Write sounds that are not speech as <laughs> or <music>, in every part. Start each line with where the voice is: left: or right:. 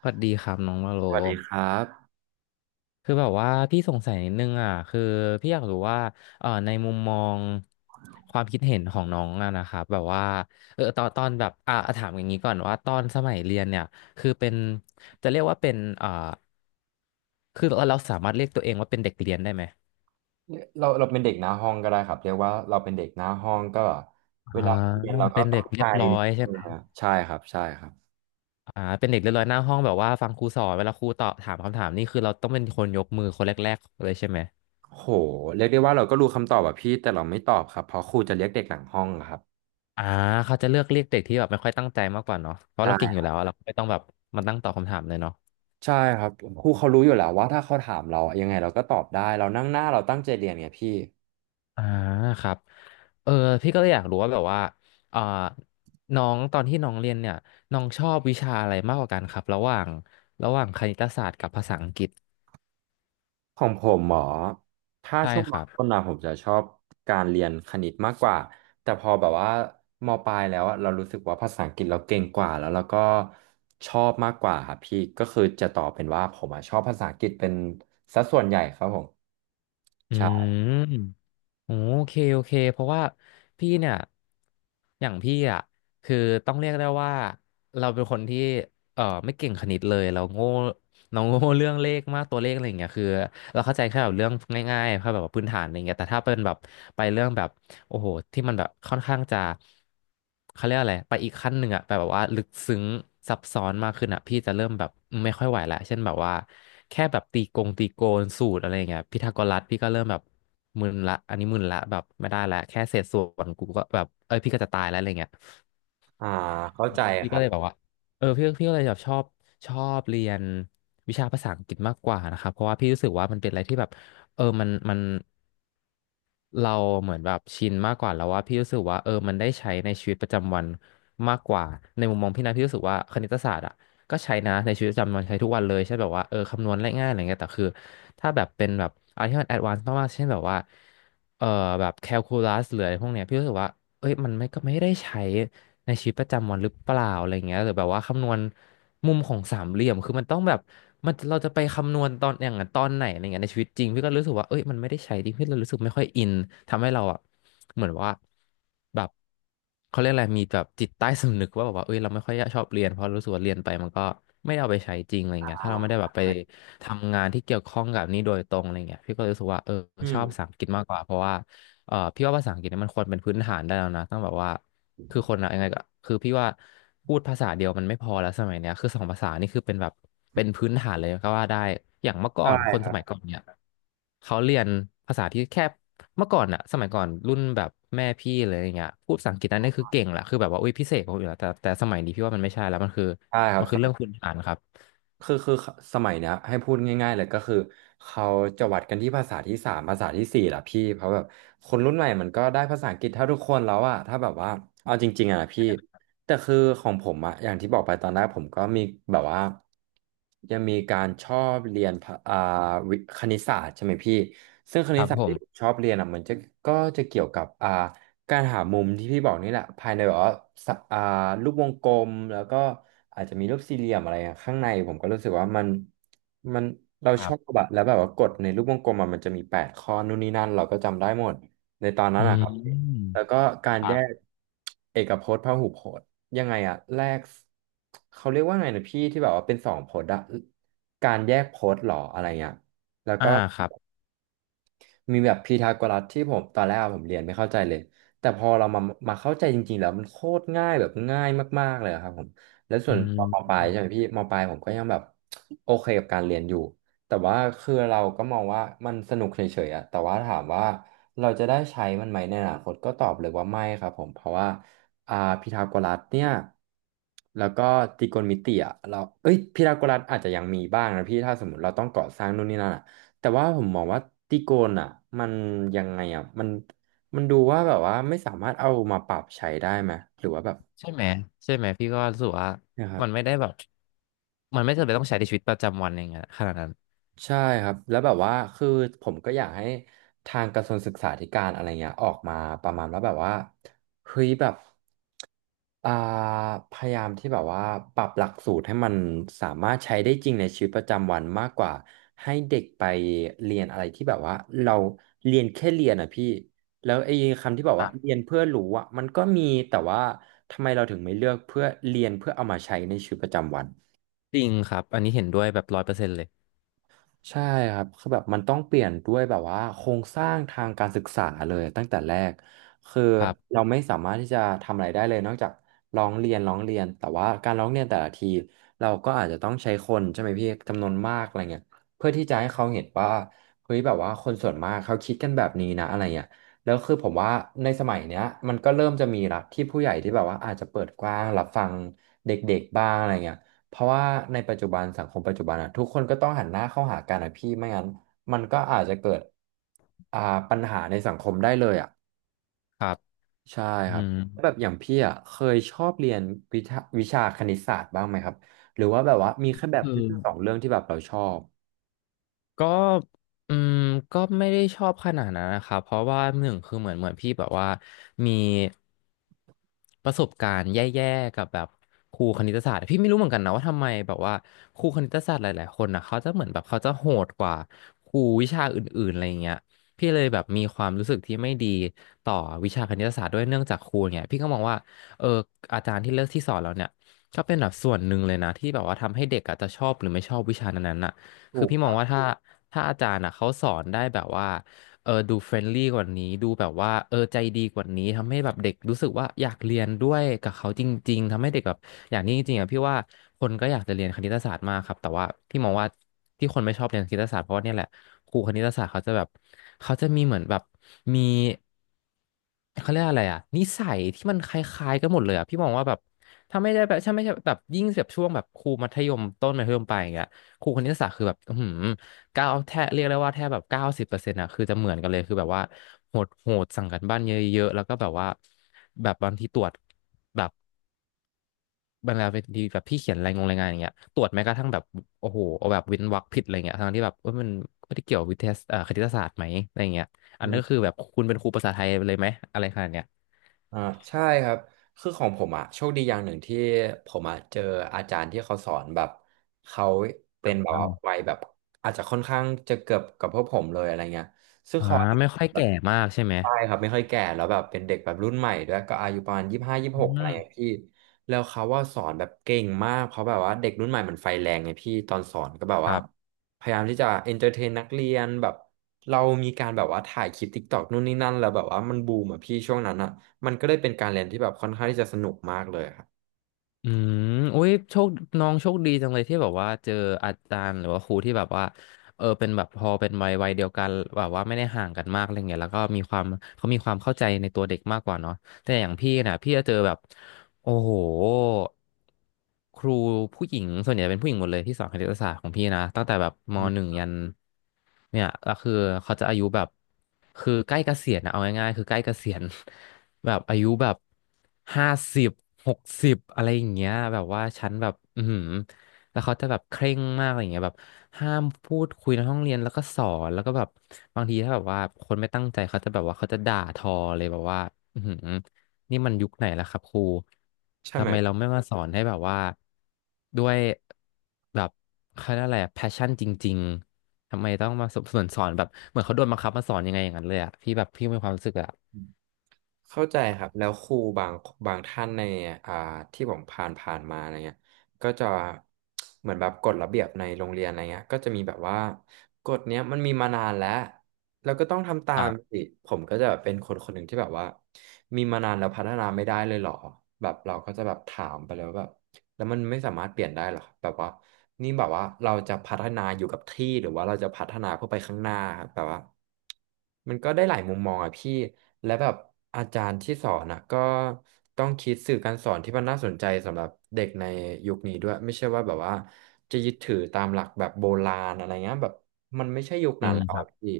left: สวัสดีครับน้องวาโล
right: สวัสดีครับ
left: คือแบบว่าพี่สงสัยนิดนึงอ่ะคือพี่อยากรู้ว่าในมุมมองความคิดเห็นของน้องอะนะครับแบบว่าตอนแบบอ่ะถามอย่างนี้ก่อนว่าตอนสมัยเรียนเนี่ยคือเป็นจะเรียกว่าเป็นคือเราสามารถเรียกตัวเองว่าเป็นเด็กเรียนได้ไหม
right: เราเป็นเด็กหน้าห้องก็ได้ครับเรียกว่าเราเป็นเด็กหน้าห้องก็แบบเว
left: อ่า
right: ลาเรียนเราก็
left: เป็นเด็
right: ตั้
left: ก
right: ง
left: เรี
right: ใจ
left: ยบร้อยใช่
right: เอ
left: ไหม
right: อใช่ครับใช่ครับ
left: อ่าเป็นเด็กเรียบร้อยหน้าห้องแบบว่าฟังครูสอนเวลาครูตอบถามคำถามนี่คือเราต้องเป็นคนยกมือคนแรกๆเลยใช่ไหม
right: โหเรียกได้ว่าเราก็รู้คำตอบแบบพี่แต่เราไม่ตอบครับเพราะครูจะเรียกเด็กหลังห้องอะครับ
left: อ่าเขาจะเลือกเรียกเด็กที่แบบไม่ค่อยตั้งใจมากกว่าเนาะเพราะเราเก่ง
right: ใช่
left: อยู่แล้วอะเราไม่ต้องแบบมาตั้งตอบคำถามเลยเนาะ
right: ใช่ครับครูเขารู้อยู่แล้วว่าถ้าเขาถามเรายังไงเราก็ตอบได้เรานั่งหน้าเราตั้งใจเรียนไงพี่
left: อ่าครับเออพี่ก็เลยอยากรู้ว่าแบบว่าเอ่อน้องตอนที่น้องเรียนเนี่ยน้องชอบวิชาอะไรมากกว่ากันครับระหว่างระหว่างคณิตศาสตร์กับภาษาอังกฤษ
right: ของผมหมอถ้า
left: ใช่
right: ช่วง
left: ค
right: ม
left: รับ
right: ต้นนะผมจะชอบการเรียนคณิตมากกว่าแต่พอแบบว่ามปลายแล้วอะเรารู้สึกว่าภาษาอังกฤษเราเก่งกว่าแล้วเราก็ชอบมากกว่าครับพี่ก็คือจะตอบเป็นว่าผมอะชอบภาษาอังกฤษเป็นสัดส่วนใหญ่ครับผม
left: อื
right: ใช่
left: ม โอเคโอเคเพราะว่าพี่เนี่ยอย่างพี่อ่ะคือต้องเรียกได้ว่าเราเป็นคนที่ไม่เก่งคณิตเลยเราโง่เราโง่เรื่องเลขมากตัวเลขอะไรอย่างเงี้ยคือเราเข้าใจแค่แบบเรื่องง่ายๆแค่แบบว่าพื้นฐานอะไรเงี้ยแต่ถ้าเป็นแบบไปเรื่องแบบ โอ้โหที่มันแบบค่อนข้างจะเขาเรียกอะไรไปอีกขั้นหนึ่งอะไปแบบว่าลึกซึ้งซับซ้อนมากขึ้นอะพี่จะเริ่มแบบไม่ค่อยไหวละเช่นแบบว่าแค่แบบตีกงตีโกนสูตรอะไรอย่างเงี้ยพีทาโกรัสพี่ก็เริ่มแบบมึนละอันนี้มึนละแบบไม่ได้ละแค่เศษส่วนกูก็แบบเอ้ยพี่ก็จะตายแล้วอะไรเงี้ย
right: อ่าเข้า
left: เออ
right: ใจ
left: พี่
right: ค
left: ก็
right: รับ
left: เลยแบบว่าพี่ก็เลยแบบชอบชอบเรียนวิชาภาษาอังกฤษมากกว่านะครับเพราะว่าพี่รู้สึกว่ามันเป็นอะไรที่แบบมัน เราเหมือนแบบชินมากกว่าแล้วว่าพี่รู้สึกว่ามันได้ใช้ในชีวิตประจำวันมากกว่าในมุมมองพี่นะพี่รู้สึกว่าคณิตศาสตร์อ่ะก็ใช้นะในชีวิตประจำวันใช้ทุกวันเลยใช่แบบว่าคำนวณง่ายๆอะไรเงี้ยแต่คือถ้าแบบเป็นแบบอะไรที่มันแอดวานซ์มากๆเช่นแบบว่าเออแบบแคลคูลัสหรืออะไรพวกเนี้ยพี่รู้สึกว่าเอ้ยมันไม่ก็ไม่ได้ใช้ ในชีวิตประจำวันหรือเปล่าอะไรเงี้ยหรือแบบว่าคำนวณมุมของสามเหลี่ยมคือมันต้องแบบมันเราจะไปคำนวณตอนอย่างนั้นตอนไหนอะไรเงี้ยในชีวิตจริงพี่ก็รู้สึกว่าเอ้ยมันไม่ได้ใช้ดิพี่เรารู้สึกไม่ค่อยอินทำให้เราอ่ะเหมือนว่าแบบเขาเรียกอะไรมีแบบจิตใต้สำนึกว่าแบบว่าเอ้ยเราไม่ค่อยชอบเรียนเพราะรู้สึกว่าเรียนไปมันก็ไม่ได้เอาไปใช้จริงอะไรเงี้ยถ้า
right: อ่า
left: เราไม่ได้แบบไปทำงานที่เกี่ยวข้องกับนี้โดยตรงอะไรเงี้ยพี่ก็เลยรู้สึกว่า
right: อื
left: ชอบภาษา
right: ม
left: อังกฤษมากกว่าเพราะว่า พี่ว่าภาษาอังกฤษเนี่ยมันควรเป็นพื้นฐานได้แล้วนะต้องแบบว่าคือคนอะยังไงก็คือพี่ว่าพูดภาษาเดียวมันไม่พอแล้วสมัยเนี้ยคือสองภาษานี่คือเป็นแบบเป็นพื้นฐานเลยก็ว่าได้อย่างเมื่อก่อ
right: ใช่
left: นคน
right: ค
left: ส
right: รั
left: มัย
right: บ
left: ก่อนเนี่ยเขาเรียนภาษาที่แค่เมื่อก่อนอะสมัยก่อนรุ่นแบบแม่พี่เลยอย่างเงี้ยพูดภาษาอังกฤษนั่นนี่คือเก่งแหละคือแบบว่าอุ้ยพิเศษกว่าคนอื่นละแต่สมัยนี้พี่ว่ามันไม่ใช่แล้วมันคือ
right: ใช่ครั
left: มันคือเรื่อง
right: บ
left: พื้นฐานครับ
right: คือคือสมัยเนี้ยให้พูดง่ายๆเลยก็คือเขาจะวัดกันที่ภาษาที่สามภาษาที่สี่ล่ะพี่เพราะแบบคนรุ่นใหม่มันก็ได้ภาษาอังกฤษเท่าทุกคนแล้วอะถ้าแบบว่าเอาจริงๆอะนะพี่แต่คือของผมอะอย่างที่บอกไปตอนแรกผมก็มีแบบว่ายังมีการชอบเรียนภาวิคณิตศาสตร์ใช่ไหมพี่ซึ่งค
left: ค
right: ณิต
left: รับ
right: ศาสต
left: ผ
right: ร์ที่ผม
left: ม
right: ชอบเรียนอะมันจะก็จะเกี่ยวกับการหามุมที่พี่บอกนี่แหละภายในแบบว่าสะรูปวงกลมแล้วก็อาจจะมีรูปสี่เหลี่ยมอะไรอะข้างในผมก็รู้สึกว่ามันเรา
left: ค
right: ช
left: รั
right: อบ
left: บ
right: แบบแล้วแบบว่ากดในรูปวงกลมอะมันจะมีแปดข้อนู่นนี่นั่นเราก็จำได้หมดในตอนนั้
left: อื
right: นนะค
left: ม
right: รับแล้วก็กา
left: ค
right: ร
left: รั
right: แย
left: บ
right: กเอกพจน์พหุพจน์ยังไงอะแรกเขาเรียกว่าไงนะพี่ที่แบบว่าเป็นสองพจน์อะการแยกพจน์หรออะไรเงี้ยแล้ว
left: อ่า
right: ก็
left: ครับ
right: มีแบบพีทาโกรัสที่ผมตอนแรกอะผมเรียนไม่เข้าใจเลยแต่พอเรามาเข้าใจจริงๆแล้วมันโคตรง่ายแบบง่ายมากๆเลยอะครับผมแล้วส่
left: อื
right: วนตอนมป
left: ม
right: ลายใช่ไหมพี่มปลายผมก็ยังแบบโอเคกับการเรียนอยู่แต่ว่าคือเราก็มองว่ามันสนุกเฉยๆอะแต่ว่าถามว่าเราจะได้ใช้มันไหมในอนาคตก็ตอบเลยว่าไม่ครับผมเพราะว่าอ่าพีทาโกรัสเนี่ยแล้วก็ตรีโกณมิติอ่ะเราเอ้ยพีทาโกรัสอาจจะยังมีบ้างนะพี่ถ้าสมมติเราต้องก่อสร้างนู่นนี่นั่นอะ แต่ว่าผมมองว่าตีโกนอ่ะมันยังไงอ่ะมันมันดูว่าแบบว่าไม่สามารถเอามาปรับใช้ได้ไหมหรือว่าแบบ
left: ใช่ไหมใช่ไหมพี่ก็รู้สึกว่า
right: นะครับ
left: มันไม่ได้แบบมันไม่จำเป็นต้องใช้ในชีวิตประจำวันอย่างเงี้ยขนาดนั้น
right: ใช่ครับแล้วแบบว่าคือผมก็อยากให้ทางกระทรวงศึกษาธิการอะไรเงี้ยออกมาประมาณว่าแบบว่าเฮ้ยแบบอ่าพยายามที่แบบว่าปรับหลักสูตรให้มันสามารถใช้ได้จริงในชีวิตประจำวันมากกว่าให้เด็กไปเรียนอะไรที่แบบว่าเราเรียนแค่เรียนอ่ะพี่แล้วไอ้คำที่บอก
left: ค
right: ว่า
left: รับ
right: เรียนเพื่อรู้อ่ะมันก็มีแต่ว่าทำไมเราถึงไม่เลือกเพื่อเรียนเพื่อเอามาใช้ในชีวิตประจำวัน
left: จริงครับอันนี้เห็นด้วยแบบ100%เลย
right: ใช่ครับคือแบบมันต้องเปลี่ยนด้วยแบบว่าโครงสร้างทางการศึกษาเลยตั้งแต่แรกคือ
left: ครับ
right: เราไม่สามารถที่จะทำอะไรได้เลยนอกจากร้องเรียนร้องเรียนแต่ว่าการร้องเรียนแต่ละทีเราก็อาจจะต้องใช้คนใช่ไหมพี่จำนวนมากอะไรเงี้ยเพื่อที่จะให้เขาเห็นว่าเฮ้ยแบบว่าคนส่วนมากเขาคิดกันแบบนี้นะอะไรเงี้ยแล้วคือผมว่าในสมัยเนี้ยมันก็เริ่มจะมีละที่ผู้ใหญ่ที่แบบว่าอาจจะเปิดกว้างรับฟังเด็กๆบ้างอะไรเงี้ย เพราะว่าในปัจจุบันสังคมปัจจุบันอะทุกคนก็ต้องหันหน้าเข้าหากันอะพี่ไม่งั้นมันก็อาจจะเกิดอ่าปัญหาในสังคมได้เลยอะ
left: ครับ
right: ใช่
left: อื
right: ครับ
left: ม
right: แล้วแบบอย่างพี่อะเคยชอบเรียนวิทะวิชาคณิตศาสตร์บ้างไหมครับหรือว่าแบบว่ามีแค่แบบ
left: อือ
right: เรื่องสองเรื่องที่แบบเราชอบ
left: ก็อืมก็ไม่ได้ชอบขนาดนั้นนะครับเพราะว่าหนึ่งคือเหมือนพี่แบบว่ามีประสบการณ์แย่ๆกับแบบครูคณิตศาสตร์พี่ไม่รู้เหมือนกันนะว่าทำไมแบบว่าครูคณิตศาสตร์หลายๆคนนะเขาจะเหมือนแบบเขาจะโหดกว่าครูวิชาอื่นๆอะไรเงี้ยพี่เลยแบบมีความรู้สึกที่ไม่ดีต่อวิชาคณิตศาสตร์ด้วยเนื่องจากครูเนี่ยพี่ก็มองว่าเอออาจารย์ที่เลือกที่สอนเราเนี่ยก็เป็นแบบส่วนหนึ่งเลยนะที่แบบว่าทำให้เด็กอาจจะชอบหรือไม่ชอบวิชานั้นๆน่ะ คื
right: ถู
left: อ
right: ก
left: พี่
right: ค
left: มอง
right: รับ
left: ว่าถ้าอาจารย์อ่ะเขาสอนได้แบบว่าเออดูเฟรนลี่กว่านี้ดูแบบว่าเออใจดีกว่านี้ทำให้แบบเด็กรู้สึกว่าอยากเรียนด้วยกับเขาจริงๆทำให้เด็กแบบอย่างนี้จริงๆอ่ะพี่ว่าคนก็อยากจะเรียนคณิตศาสตร์มากครับแต่ว่าพี่มองว่าที่คนไม่ชอบเรียนคณิตศาสตร์เพราะว่าเนี่ยแหละครูคณิตศาสตร์เขาจะแบบเขาจะมีเหมือนแบบมีเขาเรียกอะไรอ่ะนิสัยที่มันคล้ายๆกันหมดเลยอ่ะพี่มองว่าแบบถ้าไม่ได้แบบถ้าไม่ใช่แบบยิ่งแบบช่วงแบบครูมัธยมต้นมัธยมปลายอย่างเงี้ย ครูคณิตศาสตร์คือแบบอือหือเก้าแทบเรียกได้ว่าแทบแบบ90%อะคือจะเหมือนกันเลยคือแบบว่าโหดสั่งกันบ้านเยอะๆแล้วก็แบบว่าแบบบางทีตรวจแบบบางเวลาทีแบบพี่เขียนรายงงรายงานอย่างเงี้ยตรวจแม้กระทั่งแบบโอ้โหเอาแบบเว้นวรรคผิดอะไรเงี้ยทั้งที่แบบเอ้ยมันไม่ได้เกี่ยววิทยาคณิตศาสตร์ไหมอะไรเงี้ยอั
right: อื
left: นนั้นก็คือ
right: ม
left: แบบคุณเป็นครูภาษาไทยเลยไหมอะไรขนาดเนี้ย
right: อ่าใช่ครับคือของผมอ่ะโชคดีอย่างหนึ่งที่ผมอ่ะเจออาจารย์ที่เขาสอนแบบเขาเป็นแบบว่า
left: อ่า
right: วัยแบบอาจจะค่อนข้างจะเกือบกับพวกผมเลยอะไรเงี้ยซึ่ง
left: อ่า
right: เขา
left: ไม่ค่อยแก่มากใช่ไหม
right: ใช่ครับไม่ค่อยแก่แล้วแบบเป็นเด็กแบบรุ่นใหม่ด้วยก็อายุประมาณ25ยี่สิบ
left: อื
right: หกอะไรอย่างเงี้ย
left: ม
right: พี่แล้วเขาว่าสอนแบบเก่งมากเพราะแบบว่าเด็กรุ่นใหม่มันไฟแรงไงพี่ตอนสอนก็แบบ
left: ค
right: ว่า
left: รับ
right: พยายามที่จะเอนเตอร์เทนนักเรียนแบบเรามีการแบบว่าถ่ายคลิปติ๊กตอกนู่นนี่นั่นแล้วแบบว่ามันบูมอ่ะพี่ช่วงนั้นอ่ะมันก็เลยเป็นการเรียนที่แบบค่อนข้างที่จะสนุกมากเลยครับ
left: อืมอุ้ยโชคน้องโชคดีจังเลยที่แบบว่าเจออาจารย์หรือว่าครูที่แบบว่าเออเป็นแบบพอเป็นวัยเดียวกันแบบว่าไม่ได้ห่างกันมากอะไรเงี้ยแล้วก็มีความเขามีความเข้าใจในตัวเด็กมากกว่าเนาะ แต่อย่างพี่นะพี่จะเจอแบบโอ้โหครูผู้หญิงส่วนใหญ่เป็นผู้หญิงหมดเลยที่สอนคณิตศาสตร์ของพี่นะตั้งแต่แบบม
right: อื
left: หนึ่
right: ม
left: งยันเนี่ยก็คือเขาจะอายุแบบคือใกล้เกษียณนะเอาง่ายๆคือใกล้เกษียณ <laughs> แบบอายุแบบ50สิบ60อะไรอย่างเงี้ยแบบว่าฉันแบบอือหือแล้วเขาจะแบบเคร่งมากอะไรอย่างเงี้ยแบบห้ามพูดคุยในห้องเรียนแล้วก็สอนแล้วก็แบบบางทีถ้าแบบว่าคนไม่ตั้งใจเขาจะแบบว่าเขาจะด่าทอเลยแบบว่าอือหือ นี่มันยุคไหนแล้วครับครู
right: ใช่ไห
left: ทำ
right: ม
left: ไมเราไม่มาสอนให้แบบว่าด้วยแบบเขาเรียกอะไรแพชชั่นจริงๆ ทำไมต้องมาสอนแบบเหมือนเขาโดนบังคับมาสอนยังไงอย่างนั้นเลยอะพี่แบบพี่มีความรู้สึกอะ
right: เข้าใจครับแล้วครูบางท่านในอ่าที่ผมผ่านมาอะไรเงี้ยก็จะเหมือนแบบกฎระเบียบในโรงเรียนอะไรเงี้ยก็จะมีแบบว่ากฎเนี้ยมันมีมานานแล้วเราก็ต้องทำตา
left: ครั
right: ม
left: บ
right: สิผมก็จะเป็นคนคนหนึ่งที่แบบว่ามีมานานแล้วพัฒนาไม่ได้เลยเหรอแบบเราก็จะแบบถามไปแล้วแบบ แล้วมันไม่สามารถเปลี่ยนได้หรอกแบบว่านี่แบบว่าเราจะพัฒนาอยู่กับที่หรือว่าเราจะพัฒนาเพื่อไปข้างหน้าครับแบบว่ามันก็ได้หลายมุมมองอะพี่และแบบอาจารย์ที่สอนอะก็ต้องคิดสื่อการสอนที่มันน่าสนใจสำหรับเด็กในยุคนี้ด้วยไม่ใช่ว่าแบบว่าจะยึดถือตามหลักแบบโบราณอะไรเงี้ยแบบมันไม่ใช่ยุค
left: จริ
right: นั้น
left: ง
right: แล้ว
left: ครั
right: อะ
left: บ
right: พี่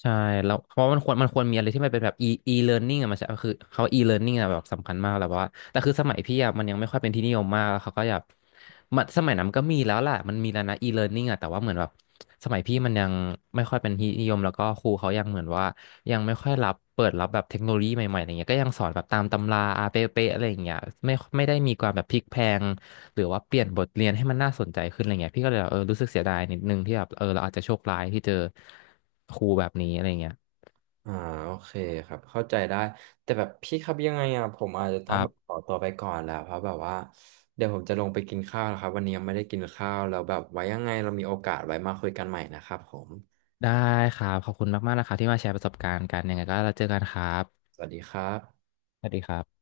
left: ใช่แล้วเพราะมันควรมีอะไรที่มันเป็นแบบ e learning อะมันจะคือเขา e learning อะแบบสำคัญมากแล้วว่าแต่คือสมัยพี่อะมันยังไม่ค่อยเป็นที่นิยมมากแล้วเขาก็อยากมันสมัยนั้นก็มีแล้วแหละมันมีแล้วนะ e learning อะแต่ว่าเหมือนแบบสมัยพี่มันยังไม่ค่อยเป็นที่นิยมแล้วก็ครูเขายังเหมือนว่ายังไม่ค่อยรับเปิดรับแบบเทคโนโลยีใหม่ๆอะไรเงี้ยก็ยังสอนแบบตามตำราอาเป๊ะๆอะไรอย่างเงี้ยไม่ได้มีความแบบพลิกแพลง หรือว่าเปลี่ยนบทเรียนให้มันน่าสนใจขึ้นอะไรเงี้ยพี่ก็เลยแบบเออรู้สึกเสียดายนิดนึงที่แบบเออเราอาจจะโชคร้ายที่เจอครูแบบนี้อะไรเงี้ย
right: อ่าโอเคครับเข้าใจได้แต่แบบพี่ครับยังไงอ่ะผมอาจจะ
left: ค
right: ต้อง
left: รั
right: แบบข
left: บ
right: อตัวไปก่อนแล้วเพราะแบบว่าเดี๋ยวผมจะลงไปกินข้าวแล้วครับวันนี้ยังไม่ได้กินข้าวแล้วแบบไว้ยังไงเรามีโอกาสไว้มาคุยกันใหม่นะครับผม
left: ได้ครับขอบคุณมากๆนะคะที่มาแชร์ประสบการณ์กันยังไงก็เราเจอกันครับ
right: สวัสดีครับ
left: สวัสดีครับ